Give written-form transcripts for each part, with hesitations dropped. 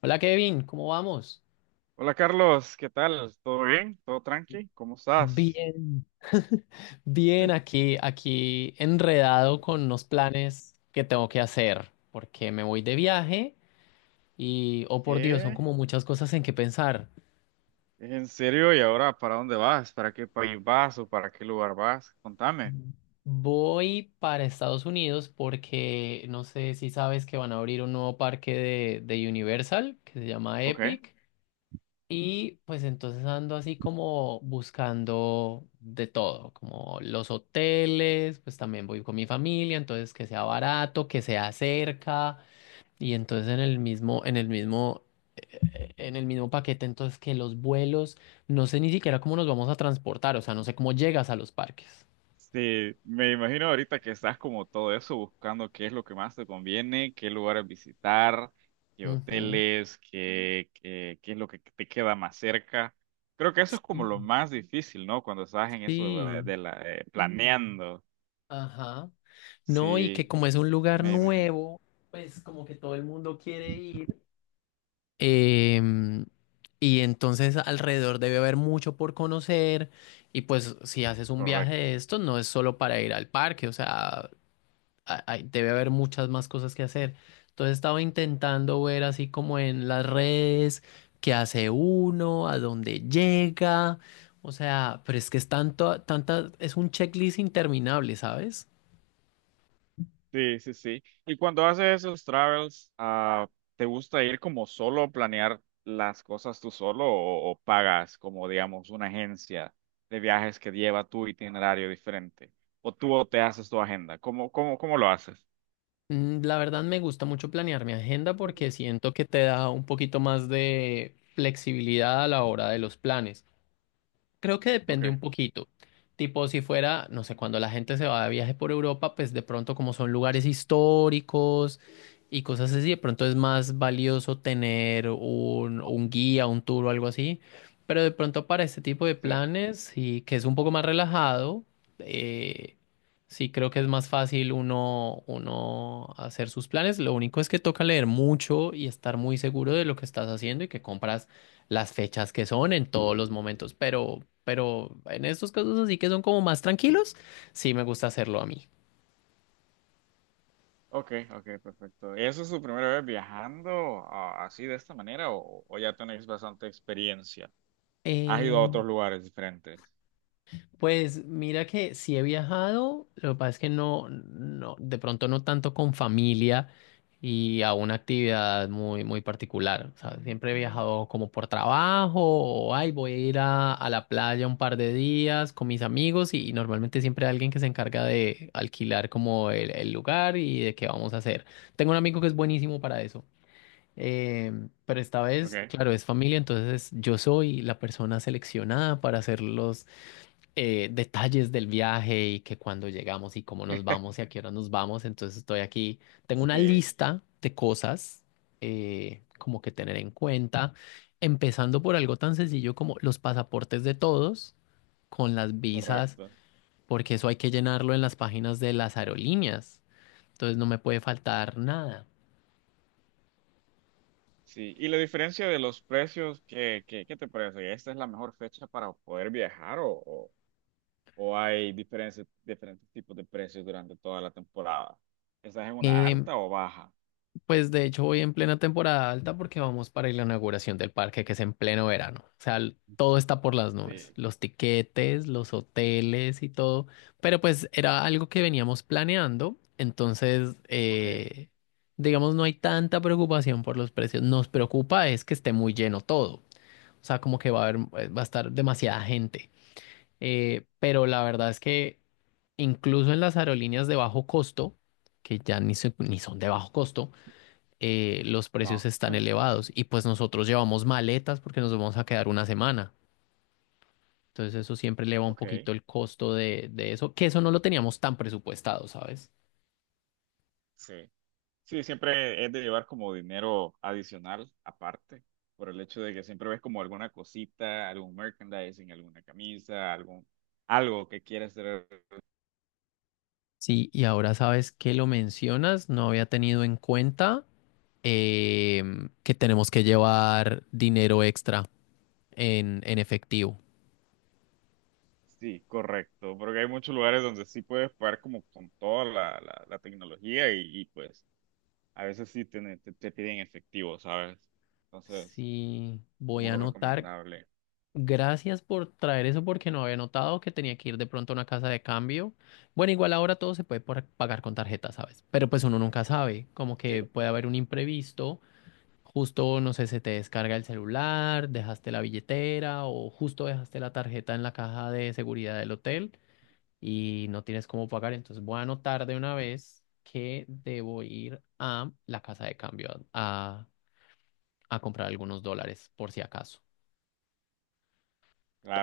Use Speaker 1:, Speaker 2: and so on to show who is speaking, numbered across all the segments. Speaker 1: Hola Kevin, ¿cómo vamos?
Speaker 2: Hola Carlos, ¿qué tal? ¿Todo bien? ¿Todo tranqui? ¿Cómo estás?
Speaker 1: Bien, Bien, aquí, enredado con unos planes que tengo que hacer, porque me voy de viaje y, oh por Dios, son
Speaker 2: ¿Qué?
Speaker 1: como muchas cosas en que pensar.
Speaker 2: ¿En serio? ¿Y ahora para dónde vas? ¿Para qué país vas o para qué lugar vas? Contame.
Speaker 1: Voy para Estados Unidos porque no sé si sabes que van a abrir un nuevo parque de Universal que se llama
Speaker 2: Ok.
Speaker 1: Epic. Y pues entonces ando así como buscando de todo, como los hoteles, pues también voy con mi familia, entonces que sea barato, que sea cerca, y entonces en el mismo paquete, entonces que los vuelos, no sé ni siquiera cómo nos vamos a transportar, o sea, no sé cómo llegas a los parques.
Speaker 2: Sí, me imagino ahorita que estás como todo eso, buscando qué es lo que más te conviene, qué lugares visitar, qué
Speaker 1: Ujú.
Speaker 2: hoteles, qué es lo que te queda más cerca. Creo que eso es como lo
Speaker 1: Sí,
Speaker 2: más difícil, ¿no? Cuando estás en eso de,
Speaker 1: sí,
Speaker 2: de la, eh, planeando.
Speaker 1: ajá. No, y que
Speaker 2: Sí,
Speaker 1: como es un lugar
Speaker 2: me imagino.
Speaker 1: nuevo, pues como que todo el mundo quiere ir. Em, y entonces alrededor debe haber mucho por conocer, y pues si haces un viaje
Speaker 2: Correcto.
Speaker 1: de estos no es solo para ir al parque, o sea, debe haber muchas más cosas que hacer. Entonces estaba intentando ver así como en las redes qué hace uno, a dónde llega, o sea, pero es que es tanta, es un checklist interminable, ¿sabes?
Speaker 2: Sí, sí, sí. Y cuando haces esos travels, ¿te gusta ir como solo, planear las cosas tú solo o pagas como, digamos, una agencia de viajes que lleva tu itinerario diferente? ¿O tú te haces tu agenda? ¿Cómo lo haces?
Speaker 1: La verdad me gusta mucho planear mi agenda porque siento que te da un poquito más de flexibilidad a la hora de los planes. Creo que
Speaker 2: Ok,
Speaker 1: depende un poquito. Tipo, si fuera, no sé, cuando la gente se va de viaje por Europa, pues de pronto como son lugares históricos y cosas así, de pronto es más valioso tener un guía, un tour o algo así. Pero de pronto para este tipo de
Speaker 2: sí.
Speaker 1: planes, y que es un poco más relajado, eh, sí creo que es más fácil uno hacer sus planes. Lo único es que toca leer mucho y estar muy seguro de lo que estás haciendo y que compras las fechas que son en todos los momentos, pero en estos casos así que son como más tranquilos, sí me gusta hacerlo a mí.
Speaker 2: Ok, ok, perfecto. ¿Eso es tu primera vez viajando así de esta manera o ya tenéis bastante experiencia? ¿Has ido a otros lugares diferentes?
Speaker 1: Pues mira que sí he viajado, lo que pasa es que no, no, de pronto no tanto con familia y a una actividad muy, muy particular. O sea, siempre he viajado como por trabajo o, ay, voy a ir a la playa un par de días con mis amigos y normalmente siempre hay alguien que se encarga de alquilar como el lugar y de qué vamos a hacer. Tengo un amigo que es buenísimo para eso. Pero esta
Speaker 2: Ok.
Speaker 1: vez, claro, es familia, entonces yo soy la persona seleccionada para hacer los detalles del viaje y que cuando llegamos y cómo nos vamos y a qué hora nos vamos. Entonces estoy aquí, tengo una
Speaker 2: Sí,
Speaker 1: lista de cosas como que tener en cuenta, empezando por algo tan sencillo como los pasaportes de todos con las visas,
Speaker 2: correcto.
Speaker 1: porque eso hay que llenarlo en las páginas de las aerolíneas. Entonces no me puede faltar nada.
Speaker 2: Sí, y la diferencia de los precios, ¿qué te parece? ¿Esta es la mejor fecha para poder viajar o hay diferentes tipos de precios durante toda la temporada? ¿Estás en una
Speaker 1: Em,
Speaker 2: alta o baja?
Speaker 1: Pues de hecho voy en plena temporada alta porque vamos para la inauguración del parque que es en pleno verano. O sea, l- todo está por las nubes,
Speaker 2: Sí,
Speaker 1: los tiquetes, los hoteles y todo. Pero pues era algo que veníamos planeando, entonces
Speaker 2: ok,
Speaker 1: digamos no hay tanta preocupación por los precios. Nos preocupa es que esté muy lleno todo. O sea, como que va a haber, va a estar demasiada gente. Pero la verdad es que incluso en las aerolíneas de bajo costo, que ya ni, se- ni son de bajo costo, los precios
Speaker 2: no,
Speaker 1: están elevados y pues nosotros llevamos maletas porque nos vamos a quedar una semana. Entonces eso siempre eleva un
Speaker 2: ok,
Speaker 1: poquito el costo de eso, que eso no lo teníamos tan presupuestado, ¿sabes?
Speaker 2: sí. Sí, siempre es de llevar como dinero adicional aparte, por el hecho de que siempre ves como alguna cosita, algún merchandising, alguna camisa, algún, algo que quieres hacer.
Speaker 1: Sí, y ahora sabes que lo mencionas, no había tenido en cuenta que tenemos que llevar dinero extra en efectivo.
Speaker 2: Sí, correcto, porque hay muchos lugares donde sí puedes pagar como con toda la tecnología pues a veces sí te piden efectivo, ¿sabes? Entonces,
Speaker 1: Sí, voy
Speaker 2: muy
Speaker 1: a anotar.
Speaker 2: Recomendable.
Speaker 1: Gracias por traer eso porque no había notado que tenía que ir de pronto a una casa de cambio. Bueno, igual ahora todo se puede por- pagar con tarjeta, ¿sabes? Pero pues uno nunca sabe, como
Speaker 2: Sí,
Speaker 1: que puede haber un imprevisto, justo, no sé, se te descarga el celular, dejaste la billetera o justo dejaste la tarjeta en la caja de seguridad del hotel y no tienes cómo pagar. Entonces voy a anotar de una vez que debo ir a la casa de cambio a, a comprar algunos dólares por si acaso.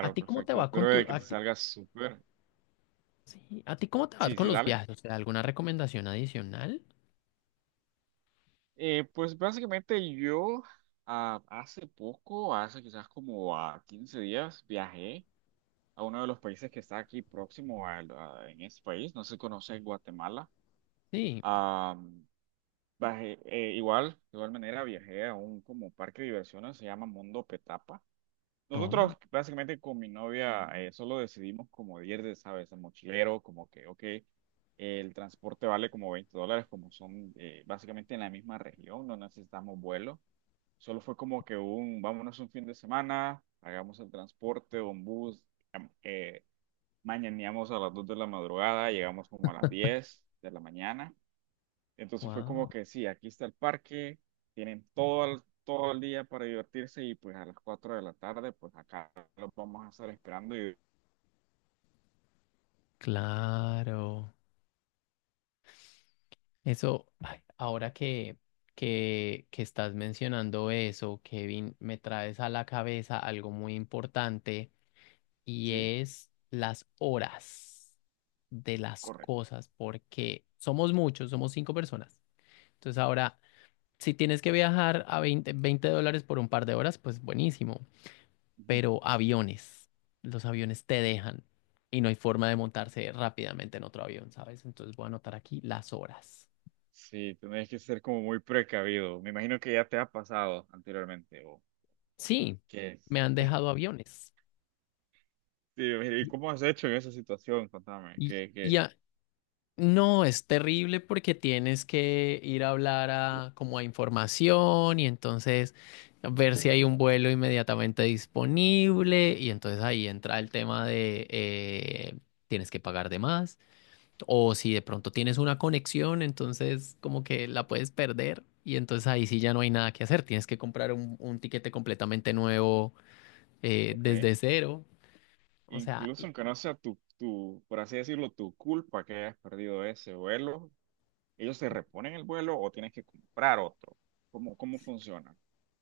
Speaker 1: ¿A ti cómo te
Speaker 2: perfecto.
Speaker 1: va con
Speaker 2: Espero
Speaker 1: tu,
Speaker 2: de que
Speaker 1: a
Speaker 2: te
Speaker 1: ti?
Speaker 2: salga súper.
Speaker 1: Sí. ¿A ti cómo te vas
Speaker 2: Sí, sí,
Speaker 1: con los
Speaker 2: dale.
Speaker 1: viajes? O sea, ¿alguna recomendación adicional?
Speaker 2: Pues básicamente yo, hace poco, hace quizás como a 15 días, viajé a uno de los países que está aquí próximo en ese país, no se conoce Guatemala.
Speaker 1: Sí.
Speaker 2: Bajé, igual, de igual manera viajé a un como parque de diversiones, se llama Mundo Petapa.
Speaker 1: No.
Speaker 2: Nosotros básicamente con mi novia solo decidimos como ir de, ¿sabes? A mochilero, como que, ok, el transporte vale como $20, como son básicamente en la misma región, no necesitamos vuelo. Solo fue como que un, vámonos un fin de semana, hagamos el transporte, un bus, am- eh, mañaneamos a las 2 de la madrugada, llegamos como a las 10 de la mañana. Entonces fue como
Speaker 1: Wow.
Speaker 2: que sí, aquí está el parque, tienen todo el día para divertirse y pues a las 4 de la tarde, pues acá los vamos a estar esperando y
Speaker 1: Claro. Eso, ay, ahora que estás mencionando eso, Kevin, me traes a la cabeza algo muy importante, y
Speaker 2: sí,
Speaker 1: es las horas de las
Speaker 2: correcto.
Speaker 1: cosas, porque somos muchos, somos cinco personas. Entonces ahora, si tienes que viajar a veinte dólares por un par de horas, pues buenísimo.
Speaker 2: Ujú.
Speaker 1: Pero aviones, los aviones te dejan y no hay forma de montarse rápidamente en otro avión, ¿sabes? Entonces voy a anotar aquí las horas.
Speaker 2: Sí, tenés que ser como muy precavido. Me imagino que ya te ha pasado anteriormente o
Speaker 1: Sí,
Speaker 2: que
Speaker 1: me han dejado aviones.
Speaker 2: sí, ¿y
Speaker 1: Y,
Speaker 2: cómo has hecho en esa situación? Contame,
Speaker 1: y-
Speaker 2: que,
Speaker 1: y
Speaker 2: que,
Speaker 1: a- no, es terrible porque tienes que ir a hablar a, como a información, y entonces ver si hay un vuelo inmediatamente disponible y entonces ahí entra el tema de tienes que pagar de más. O si de pronto tienes una conexión, entonces como que la puedes perder y entonces ahí sí ya no hay nada que hacer. Tienes que comprar un tiquete completamente nuevo
Speaker 2: ok.
Speaker 1: desde cero. O sea,
Speaker 2: Incluso aunque no sea por así decirlo, tu culpa que hayas perdido ese vuelo, ¿ellos te reponen el vuelo o tienes que comprar otro? ¿Cómo funciona?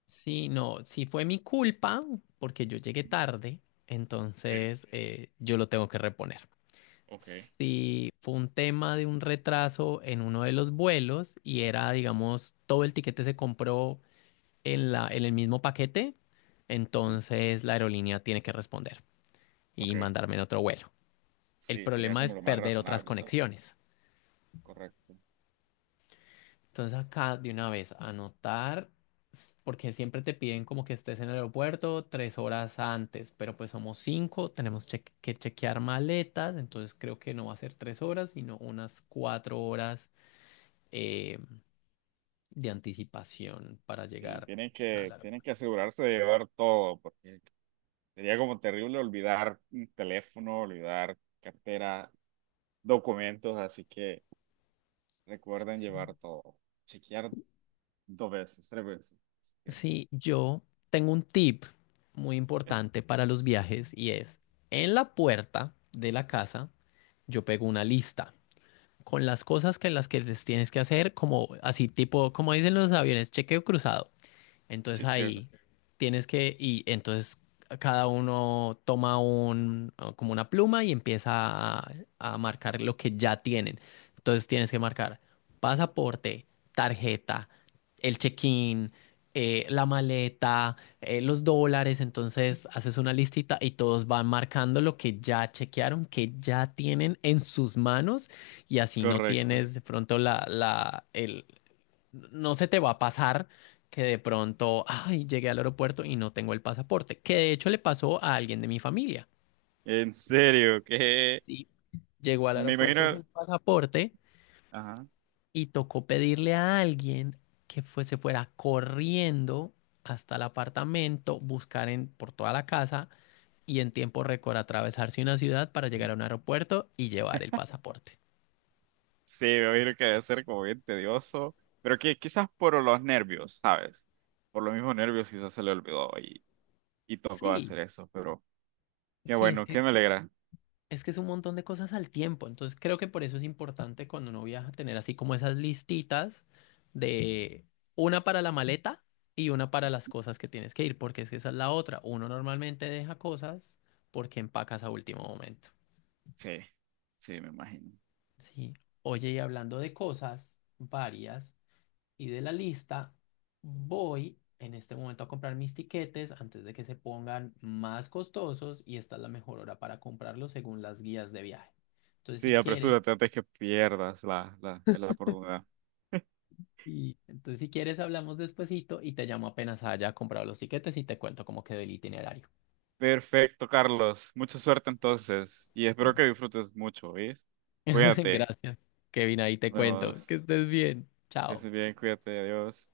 Speaker 1: sí, no, sí fue mi culpa porque yo llegué tarde,
Speaker 2: Sí,
Speaker 1: entonces yo lo tengo que reponer.
Speaker 2: ok.
Speaker 1: Sí, fue un tema de un retraso en uno de los vuelos y era, digamos, todo el tiquete se compró en el mismo paquete,
Speaker 2: Ujú.
Speaker 1: entonces la aerolínea tiene que responder
Speaker 2: Ok,
Speaker 1: y mandarme en otro vuelo. El
Speaker 2: sí, sería
Speaker 1: problema es
Speaker 2: como lo más
Speaker 1: perder otras
Speaker 2: razonable, ¿sabes?
Speaker 1: conexiones.
Speaker 2: Correcto.
Speaker 1: Entonces acá de una vez anotar, porque siempre te piden como que estés en el aeropuerto 3 horas antes, pero pues somos cinco, tenemos que chequear maletas, entonces creo que no va a ser 3 horas, sino unas 4 horas eh, de anticipación para
Speaker 2: Sí,
Speaker 1: llegar
Speaker 2: tienen
Speaker 1: al
Speaker 2: que, tienen que
Speaker 1: aeropuerto.
Speaker 2: asegurarse de llevar todo, porque sería como terrible olvidar un teléfono, olvidar cartera, documentos, así que recuerden llevar todo. Chequear dos veces, tres veces.
Speaker 1: Sí, yo tengo un tip muy importante para los viajes y es, en la puerta de la casa, yo pego una lista con las cosas que las que les tienes que hacer, como así tipo, como dicen los aviones, chequeo cruzado. Entonces
Speaker 2: Sí, que
Speaker 1: ahí tienes que, y entonces cada uno toma un, como una pluma y empieza a marcar lo que ya tienen. Entonces tienes que marcar pasaporte, tarjeta, el check-in, la maleta, los dólares. Entonces haces una listita y todos van marcando lo que ya chequearon, que ya tienen en sus manos, y así no
Speaker 2: correcto.
Speaker 1: tienes de pronto no se te va a pasar que de pronto, ay, llegué al aeropuerto y no tengo el pasaporte, que de hecho le pasó a alguien de mi familia.
Speaker 2: En serio, que
Speaker 1: ¿Sí? Llegó al
Speaker 2: me
Speaker 1: aeropuerto
Speaker 2: imagino.
Speaker 1: sin pasaporte
Speaker 2: Ajá.
Speaker 1: y tocó pedirle a alguien que fue- se fuera corriendo hasta el apartamento, buscar en, por toda la casa y en tiempo récord atravesarse una ciudad para llegar a un aeropuerto y llevar el pasaporte.
Speaker 2: Sí, me imagino que debe ser como bien tedioso, pero que quizás por los nervios, ¿sabes? Por los mismos nervios quizás se le olvidó y tocó
Speaker 1: Sí,
Speaker 2: hacer eso, pero qué
Speaker 1: sí, es
Speaker 2: bueno,
Speaker 1: que
Speaker 2: qué me alegra.
Speaker 1: Es que Es un montón de cosas al tiempo, entonces creo que por eso es importante cuando uno viaja tener así como esas listitas, de una para la maleta y una para las cosas que tienes que ir, porque es que esa es la otra. Uno normalmente deja cosas porque empacas a último momento.
Speaker 2: Sí, sí, me imagino.
Speaker 1: Sí. Oye, y hablando de cosas varias y de la lista, voy en este momento a comprar mis tiquetes antes de que se pongan más costosos y esta es la mejor hora para comprarlos según las guías de viaje. Entonces,
Speaker 2: Sí,
Speaker 1: si quieres...
Speaker 2: apresúrate antes que pierdas la oportunidad.
Speaker 1: Y entonces, si quieres, hablamos despuesito y te llamo apenas haya comprado los tiquetes y te cuento cómo quedó el itinerario.
Speaker 2: Perfecto, Carlos. Mucha suerte entonces y espero que disfrutes mucho, ¿ves? Cuídate.
Speaker 1: Gracias, Kevin, ahí
Speaker 2: Nos
Speaker 1: te
Speaker 2: Igual.
Speaker 1: cuento. Que
Speaker 2: Vemos.
Speaker 1: estés bien.
Speaker 2: Que estés
Speaker 1: Chao.
Speaker 2: bien, cuídate, adiós.